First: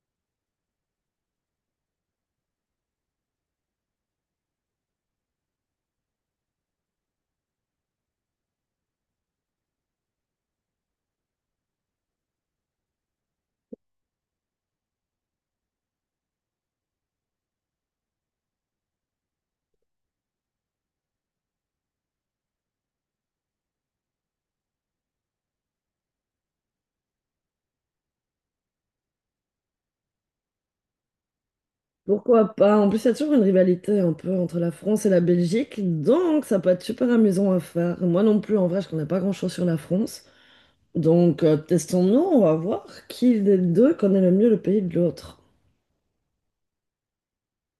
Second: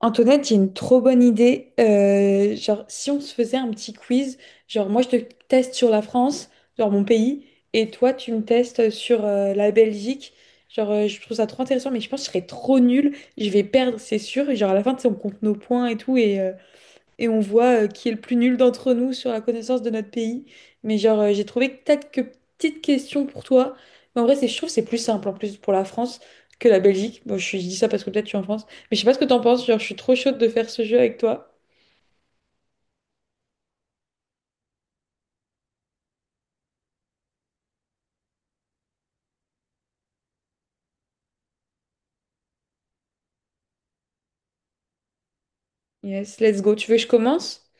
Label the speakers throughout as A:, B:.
A: Antoinette, j'ai une trop bonne idée. Si on se faisait un petit quiz, genre moi je te teste sur la France, genre mon pays, et toi tu me testes sur la Belgique. Je trouve ça trop intéressant, mais je pense que je serais trop nulle. Je vais perdre, c'est sûr. Et genre à la fin, tu sais, on compte nos points et tout, et on voit qui est le plus nul d'entre nous sur la connaissance de notre pays. Mais j'ai trouvé que quelques petites questions pour toi. Mais en vrai, c'est, je trouve que c'est plus simple en plus pour la France que la Belgique. Bon, je dis ça parce que peut-être tu es en France. Mais je sais pas ce que t'en penses. Genre, je suis trop chaude de faire ce jeu avec toi.
B: Pourquoi pas? En plus, il y a toujours une rivalité un peu entre la France et la Belgique, donc ça peut être super amusant à faire. Moi non plus, en vrai, je connais pas grand-chose sur la France. Donc, testons-nous, on va voir qui des deux connaît le mieux le pays de l'autre.
A: Yes, let's go. Tu veux que je commence?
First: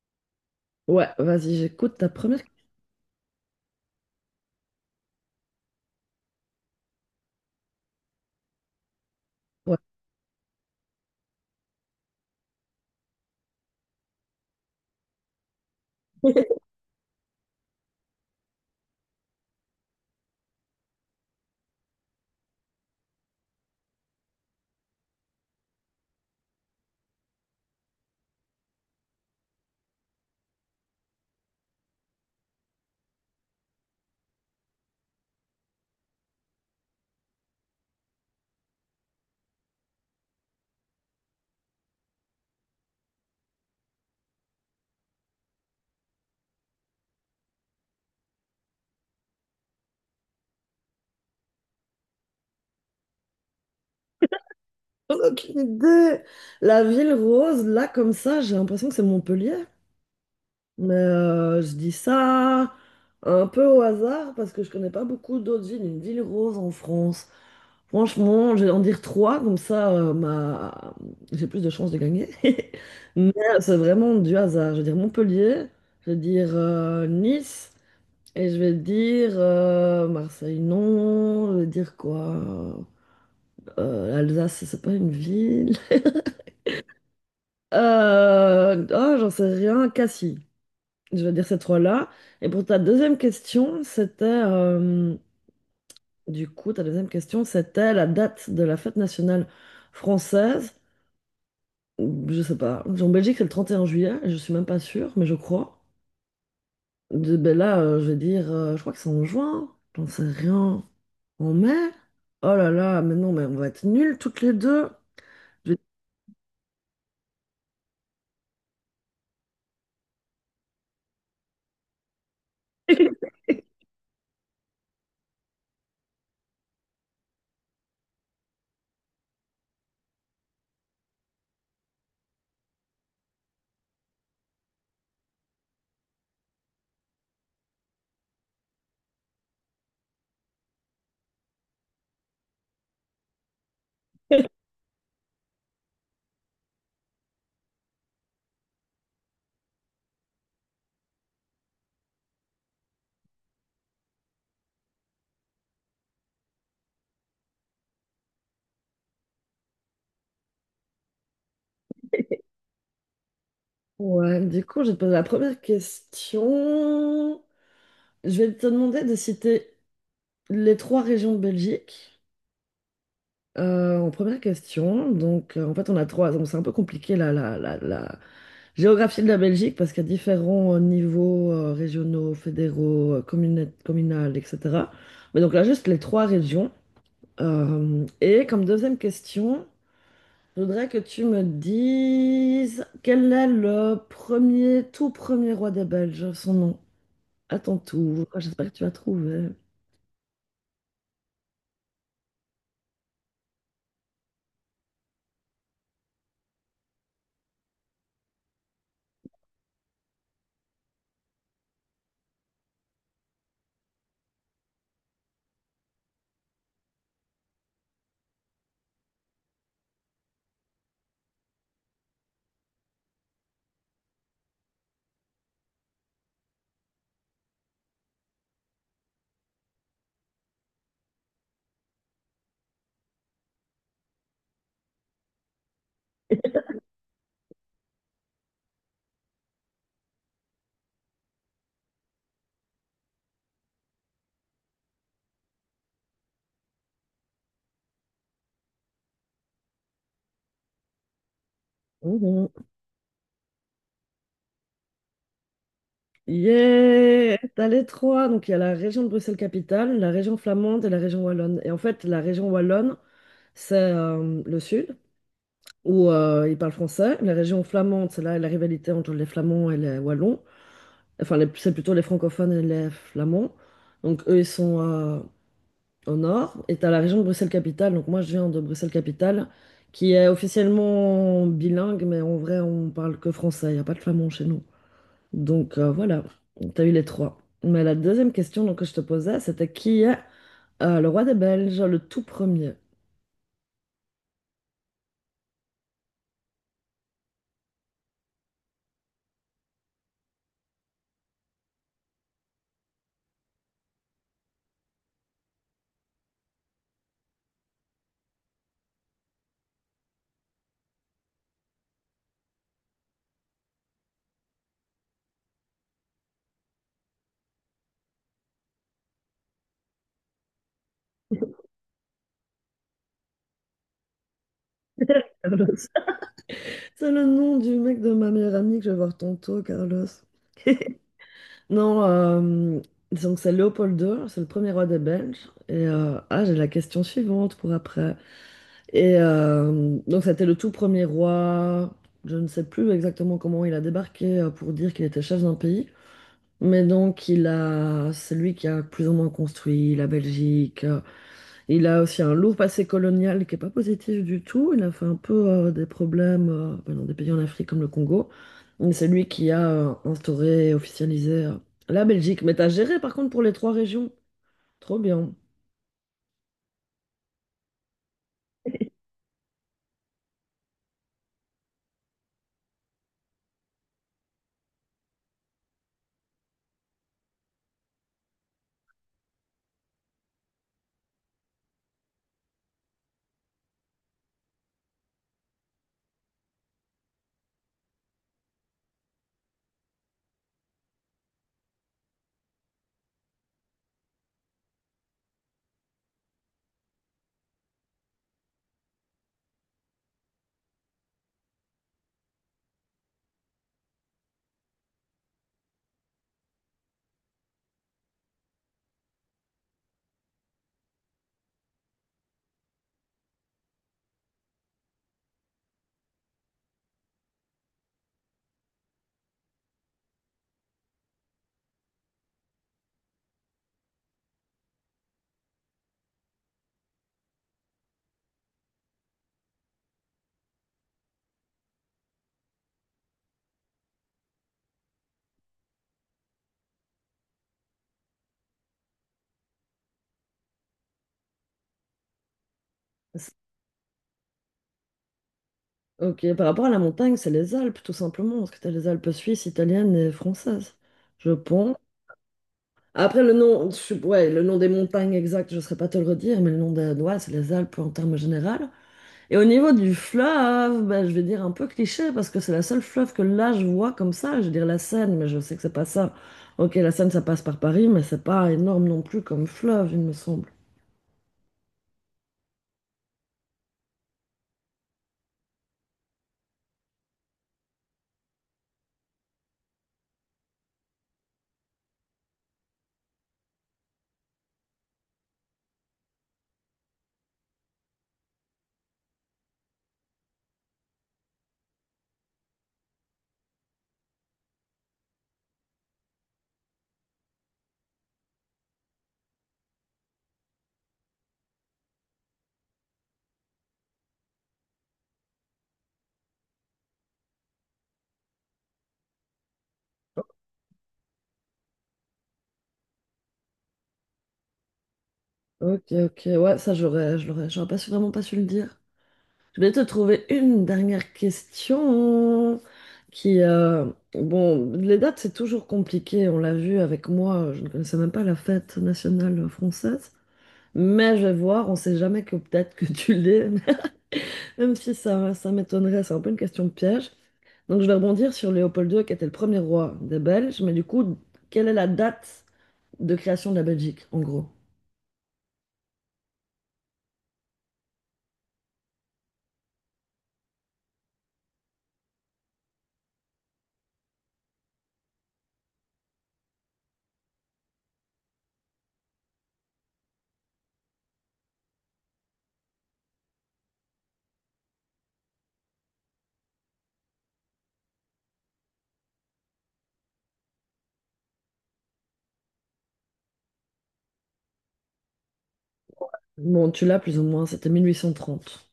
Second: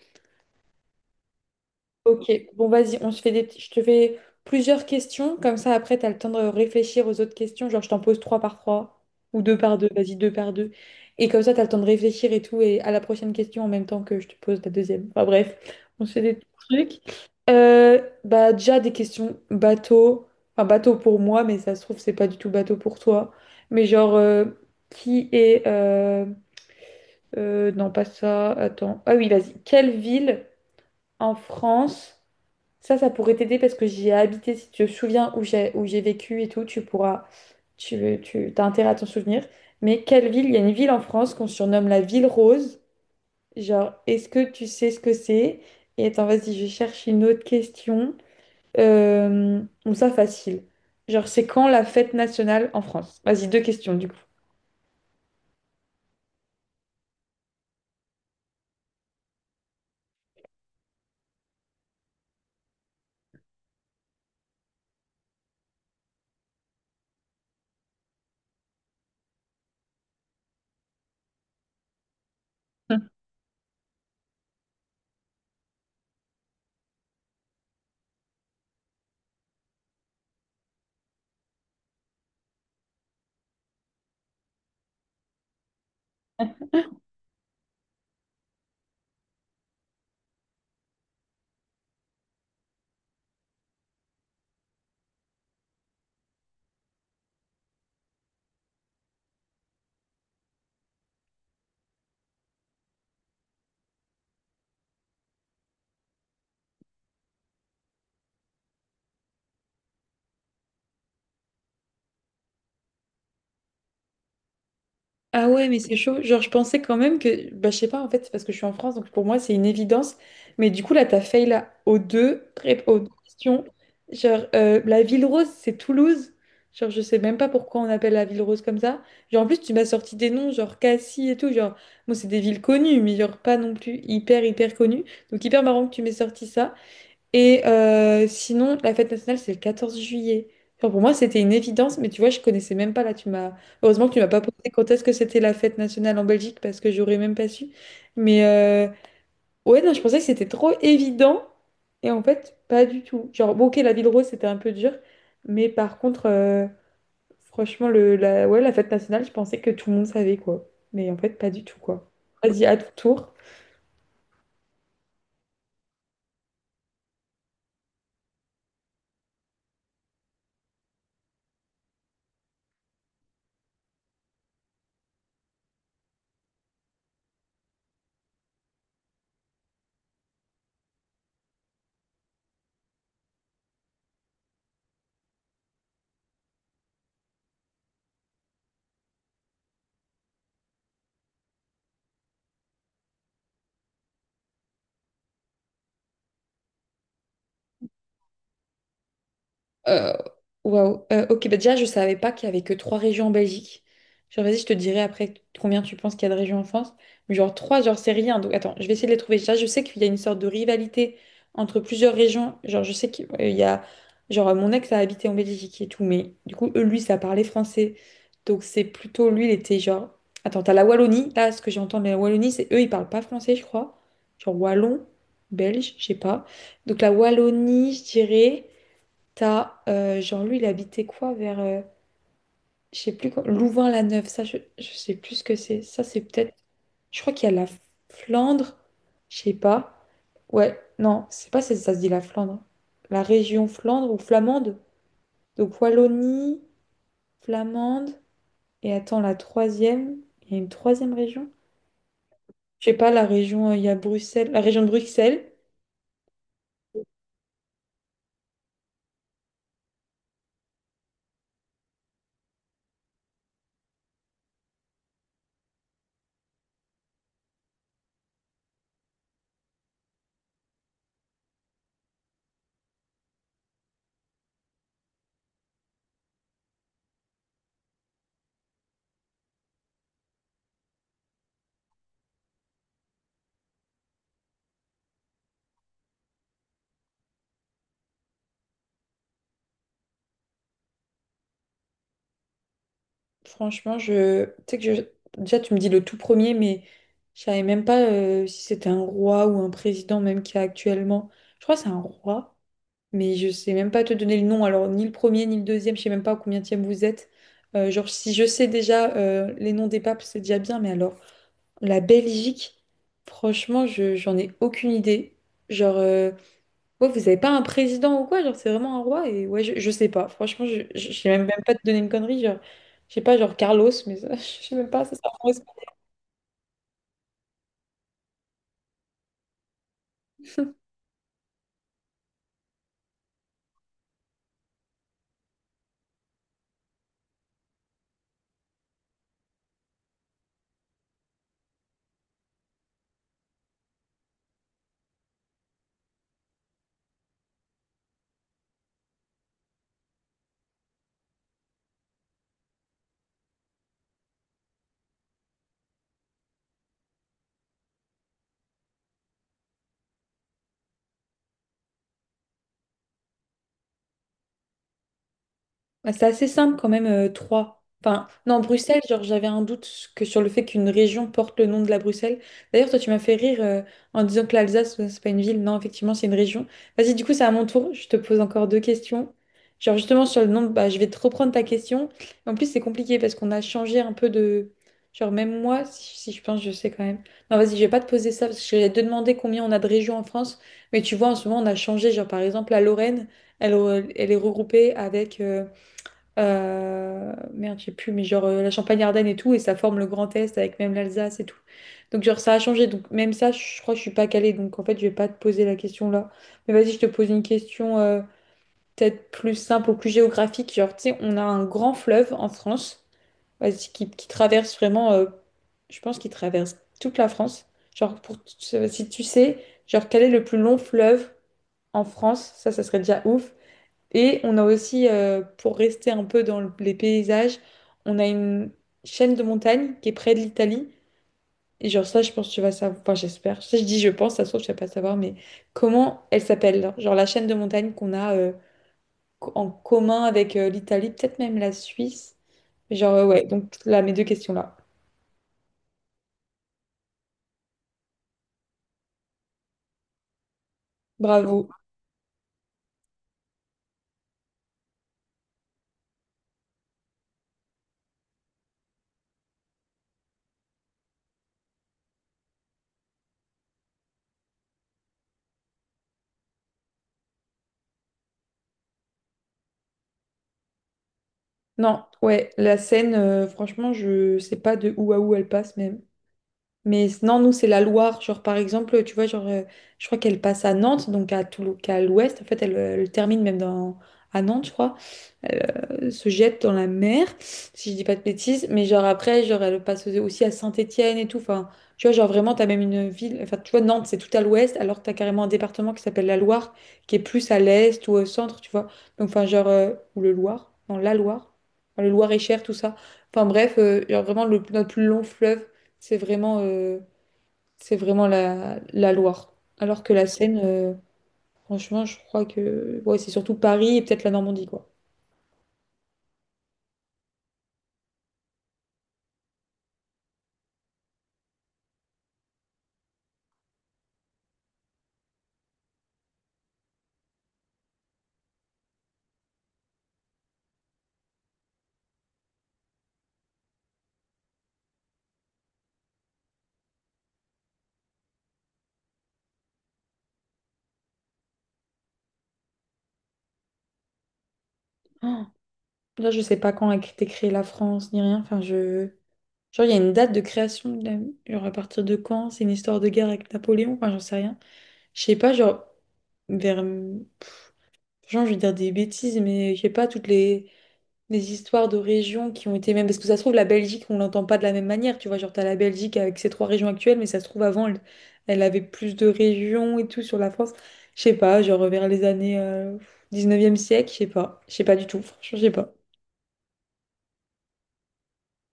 B: Ouais, vas-y, j'écoute ta
A: Ok,
B: première
A: bon
B: question.
A: vas-y, on se fait des petits- je te fais plusieurs questions, comme ça après tu as le temps de réfléchir aux autres questions, genre je t'en pose trois par trois ou deux par
B: Ouais.
A: deux, vas-y deux par deux. Et comme ça tu as le temps de réfléchir et tout et à la prochaine question en même temps que je te pose la deuxième. Enfin bref, on se fait des petits trucs. Bah déjà des questions bateau, enfin bateau pour moi mais ça se trouve c'est pas du tout bateau pour toi. Mais genre, qui est non pas ça, attends. Ah oui, vas-y. Quelle ville en France, ça pourrait t'aider parce que j'y ai habité. Si tu te souviens où j'ai vécu et tout, tu pourras, tu t'as intérêt à t'en souvenir. Mais quelle ville? Il y a une ville en France qu'on surnomme la ville rose. Genre, est-ce que tu sais ce que c'est? Et attends, vas-y, je cherche une autre question. Bon, ça, facile. Genre, c'est quand la fête nationale en France? Vas-y, deux questions du coup.
B: J'en ai aucune idée. La ville rose, là, comme ça, j'ai l'impression que c'est Montpellier. Mais je dis ça un peu au hasard parce que je connais pas beaucoup d'autres villes. Une ville rose en France. Franchement, je vais en dire trois, comme ça ma... j'ai plus de chances de gagner. Mais c'est vraiment du hasard. Je vais dire Montpellier, je vais dire Nice, et je vais dire Marseille, non. Je vais dire quoi? L'Alsace, c'est pas une ville. Oh, j'en sais rien, Cassis. Je vais dire ces trois-là. Et pour ta deuxième question, c'était... Du coup, ta deuxième question, c'était la date de la fête nationale française. Je sais pas. En Belgique, c'est le 31 juillet, je suis même pas sûre, mais je crois. Ben là, je vais dire, je crois que c'est en juin, j'en sais rien. En mai? Oh là là, mais non, mais on va être nuls toutes les deux.
A: Ah ouais,
B: Je vais-
A: mais c'est chaud. Genre, je pensais quand même que, bah, je sais pas, en fait, c'est parce que je suis en France, donc pour moi, c'est une évidence. Mais du coup, là, t'as fail là aux deux, rép- aux deux questions. Genre, la ville rose, c'est Toulouse. Genre, je sais même pas pourquoi on appelle la ville rose comme ça. Genre, en plus, tu m'as sorti des noms, genre Cassis et tout. Genre, moi, c'est des villes connues, mais genre pas non plus hyper, hyper connues. Donc, hyper marrant que tu m'aies sorti ça. Et sinon, la fête nationale, c'est le 14 juillet. Enfin, pour moi, c'était une évidence, mais tu vois, je connaissais même pas là. Tu m'as... Heureusement que tu m'as pas posé quand est-ce que c'était la fête nationale en Belgique, parce que j'aurais même pas su. Mais ouais, non, je pensais que c'était trop évident. Et en fait, pas du tout. Genre, bon, ok, la ville rose, c'était un peu dur. Mais par contre, franchement, le, la... Ouais, la fête nationale, je pensais que tout le monde savait, quoi. Mais en fait, pas du tout, quoi. Vas-y, à ton tour.
B: Ouais, du coup, je vais te poser la première question. Je vais te demander de citer les 3 régions de Belgique. En première question, donc en fait on a 3, donc c'est un peu compliqué là. Géographie de la Belgique, parce qu'à différents niveaux régionaux, fédéraux, communal, etc. Mais donc là, juste les 3 régions. Et comme deuxième question, je voudrais que tu me dises quel est le premier, tout premier roi des Belges, son nom, à ton tour. Ah, j'espère que tu as trouvé.
A: Euh, Waouh. Ok, bah déjà, je savais pas qu'il y avait que trois régions en Belgique. Genre, vas-y, je te dirai après combien tu penses qu'il y a de régions en France. Mais genre, trois, genre, c'est rien. Donc, attends, je vais essayer de les trouver. Déjà, je sais qu'il y a une sorte de rivalité entre plusieurs régions. Genre, je sais qu'il il y a. Genre, mon ex a habité en Belgique et tout, mais du coup, eux, lui, ça parlait français. Donc, c'est plutôt lui, il était genre. Attends, t'as la Wallonie. Là, ce que j'entends de la Wallonie, c'est eux, ils parlent pas français, je crois. Genre, wallon, belge, je sais pas. Donc, la Wallonie, je dirais. Genre, lui, il habitait quoi vers, je sais plus quoi, Louvain-la-Neuve, ça, je sais plus ce que c'est. Ça, c'est peut-être, je crois qu'il y a la Flandre, je sais pas. Ouais, non, c'est pas si ça se dit la Flandre. La région Flandre ou Flamande. Donc Wallonie, Flamande, et attends, la troisième, il y a une troisième région?
B: Mhm.
A: Je sais pas, la région, il y a Bruxelles, la région de Bruxelles.
B: Yeah! T'as les 3. Donc, il y a la région de Bruxelles-Capitale, la région flamande et la région wallonne. Et en fait, la région wallonne, c'est le sud, où ils parlent français. La région flamande, c'est là la rivalité entre les Flamands et les Wallons. C'est plutôt les francophones et les Flamands. Donc, eux, ils sont au nord. Et tu as la région de Bruxelles-Capitale. Donc, moi, je viens de Bruxelles-Capitale, qui est officiellement bilingue, mais en vrai, on parle que français. Il n'y a pas de flamand chez nous. Donc, voilà, tu as eu les 3. Mais la deuxième question donc, que je te posais, c'était qui est le roi des Belges, le tout premier?
A: Franchement, je... tu sais que je... déjà tu me dis le tout premier, mais je savais même pas si c'était un roi ou un président même qu'il y a actuellement. Je crois que c'est un roi, mais je sais même pas te donner le nom. Alors ni le premier ni le deuxième, je sais même pas à combien vous êtes. Genre si je sais déjà les noms des papes, c'est déjà bien, mais alors la Belgique, franchement, je j'en ai aucune idée. Genre euh, Ouais, vous avez pas un président ou quoi, genre c'est vraiment un roi et ouais, je sais pas. Franchement, je sais même pas te donner une connerie, genre je sais pas, genre Carlos, mais ça, je sais même pas, ça.
B: Carlos. C'est le nom du mec de ma meilleure amie que je vais voir tantôt, Carlos. Non, donc c'est Léopold II, c'est le premier roi des Belges. Et ah, j'ai la question suivante pour après. Et donc c'était le tout premier roi. Je ne sais plus exactement comment il a débarqué pour dire qu'il était chef d'un pays, c'est lui qui a plus ou moins construit la Belgique. Il a aussi un lourd passé colonial qui est pas positif du tout. Il a fait un peu des problèmes dans des pays en Afrique comme le Congo. Mais c'est lui qui a instauré et officialisé la Belgique. Mais t'as géré par contre pour les 3 régions. Trop bien.
A: Bah, c'est assez simple quand même, Troyes. Enfin, non, Bruxelles, genre j'avais un doute que sur le fait qu'une région porte le nom de la Bruxelles. D'ailleurs, toi, tu m'as fait rire en disant que l'Alsace, c'est pas une ville. Non, effectivement, c'est une région. Vas-y, du coup, c'est à mon tour. Je te pose encore deux questions. Genre justement sur le nom, bah, je vais te reprendre ta question. En plus, c'est compliqué parce qu'on a changé un peu de... Genre même moi, si je pense, je sais quand même. Non, vas-y, je vais pas te poser ça parce que j'allais te demander combien on a de régions en France. Mais tu vois, en ce moment, on a changé. Genre par exemple, la Lorraine, elle est regroupée avec... merde, j'ai plus, mais la Champagne-Ardenne et tout, et ça forme le Grand Est avec même l'Alsace et tout. Donc, genre, ça a changé. Donc, même ça, je crois que je suis pas calée. Donc, en fait, je vais pas te poser la question là. Mais vas-y, je te pose une question peut-être plus simple ou plus géographique. Genre, tu sais, on a un grand fleuve en France, vas-y, qui traverse vraiment, je pense qu'il traverse toute la France. Genre, pour, si tu sais, genre, quel est le plus long fleuve en France? Ça serait déjà ouf. Et on a aussi, pour rester un peu dans les paysages, on a une chaîne de montagne qui est près de l'Italie. Et genre ça, je pense que tu vas savoir, enfin j'espère, ça je dis je pense, ça se trouve, tu vas pas savoir, mais comment elle s'appelle? Genre, la chaîne de montagne qu'on a en commun avec l'Italie, peut-être même la Suisse. Mais genre,
B: C'est-
A: ouais, donc là, mes deux questions là.
B: Ok, par rapport à la montagne, c'est les Alpes tout simplement. Parce que t'as les Alpes suisses, italiennes et françaises. Je
A: Bravo.
B: pense. Après, le nom, ouais, le nom des montagnes exact, je ne saurais pas te le redire, mais le nom des ouais, c'est les Alpes en termes généraux. Et au niveau du fleuve, ben, je vais dire un peu cliché, parce que c'est la seule fleuve que là, je vois comme ça. Je veux dire la Seine, mais je sais que c'est pas ça. Ok, la Seine, ça passe par Paris, mais c'est pas énorme non plus comme fleuve, il me semble.
A: Non, ouais, la Seine, franchement, je sais pas de où à où elle passe même. Mais non, nous, c'est la Loire. Genre, par exemple, tu vois, je crois qu'elle passe à Nantes, donc à à l'ouest. En fait, elle, elle termine même dans, à Nantes, je crois se jette dans la mer, si je dis pas de bêtises, mais genre après, genre elle passe aussi à Saint-Étienne et tout, enfin, tu vois, genre vraiment, t'as même une ville, enfin, tu vois, Nantes, c'est tout à l'ouest, alors que t'as carrément un département qui s'appelle la Loire, qui est plus à l'est ou au centre, tu vois, donc enfin, genre, ou le Loire, non, la Loire, enfin, le Loir-et-Cher, tout ça, enfin bref, genre vraiment, notre plus long fleuve, c'est vraiment, euh, c'est vraiment la Loire, alors que la Seine, franchement, je crois que, ouais, c'est surtout Paris et peut-être la Normandie, quoi.
B: Ok, ok, ouais, ça, je l'aurais, j'aurais pas su, vraiment pas su le dire. Je vais te trouver une dernière question qui, bon, les dates, c'est toujours compliqué. On l'a vu avec moi, je ne connaissais même pas la fête nationale française. Mais je vais voir, on ne sait jamais que peut-être que tu l'es, même si ça, ça m'étonnerait, c'est un peu une question piège. Donc je vais rebondir sur Léopold II qui était le premier roi des Belges, mais du coup, quelle est la date de création de la Belgique, en gros?
A: Là, je sais pas quand a été créée la France ni rien. Enfin, je. Genre, il y a une date de création. Genre, à partir de quand? C'est une histoire de guerre avec Napoléon? Enfin, j'en sais rien. Je sais pas, genre, vers. Genre, je vais dire des bêtises, mais je sais pas, toutes les histoires de régions qui ont été même. Parce que ça se trouve, la Belgique, on l'entend pas de la même manière. Tu vois, genre, t'as la Belgique avec ses trois régions actuelles, mais ça se trouve, avant, elle avait plus de régions et tout sur la France. Je sais pas, genre, vers les années 19e siècle, je sais pas. Je sais pas du tout. Franchement, je sais pas.
B: Bon, tu l'as plus ou moins, c'était 1830.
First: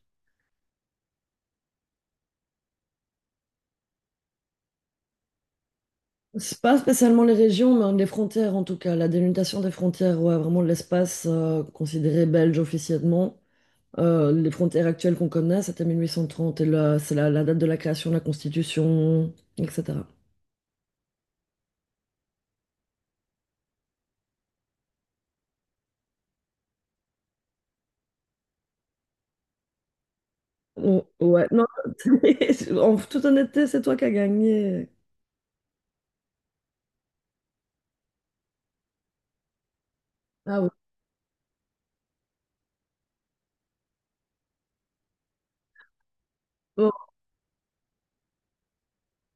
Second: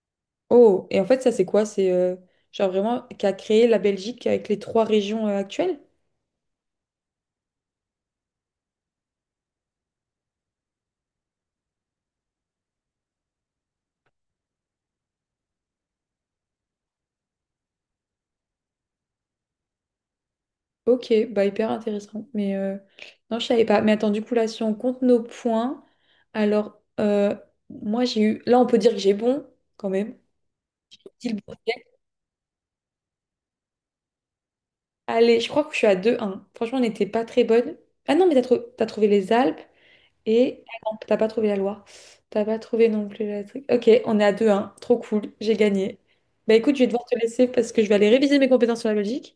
A: Oh, et en fait, ça, c'est quoi? C'est genre vraiment qui a créé la Belgique avec les trois régions actuelles?
B: C'est pas spécialement les régions, mais les frontières en tout cas. La délimitation des frontières, ouais, vraiment l'espace considéré belge officiellement. Les frontières actuelles qu'on connaît, c'était 1830, et là, c'est la date de la création de la Constitution, etc.
A: Ok, bah hyper intéressant. Mais non, je savais pas. Mais attends, du coup, là, si on compte nos points, alors, moi, j'ai eu. Là, on peut dire que j'ai bon, quand même.
B: Oh,
A: J'ai dit le
B: ouais,
A: bon.
B: non, en toute honnêteté, c'est toi qui as gagné.
A: Allez, je crois que je suis à 2-1. Franchement, on n'était pas très bonne. Ah non, mais t'as trouvé les Alpes.
B: Ah
A: Et
B: oui,
A: ah non, t'as pas trouvé la Loire. T'as pas trouvé non plus la truc. Ok, on est à deux 1. Trop cool, j'ai gagné. Bah écoute, je vais
B: bon,
A: devoir te laisser parce que je vais aller réviser mes compétences sur la logique.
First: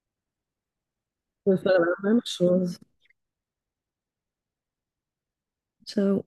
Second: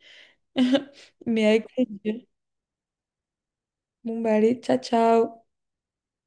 A: Mais
B: on peut
A: avec
B: faire la même
A: plaisir.
B: chose.
A: Bon bah allez, ciao ciao.
B: Ciao.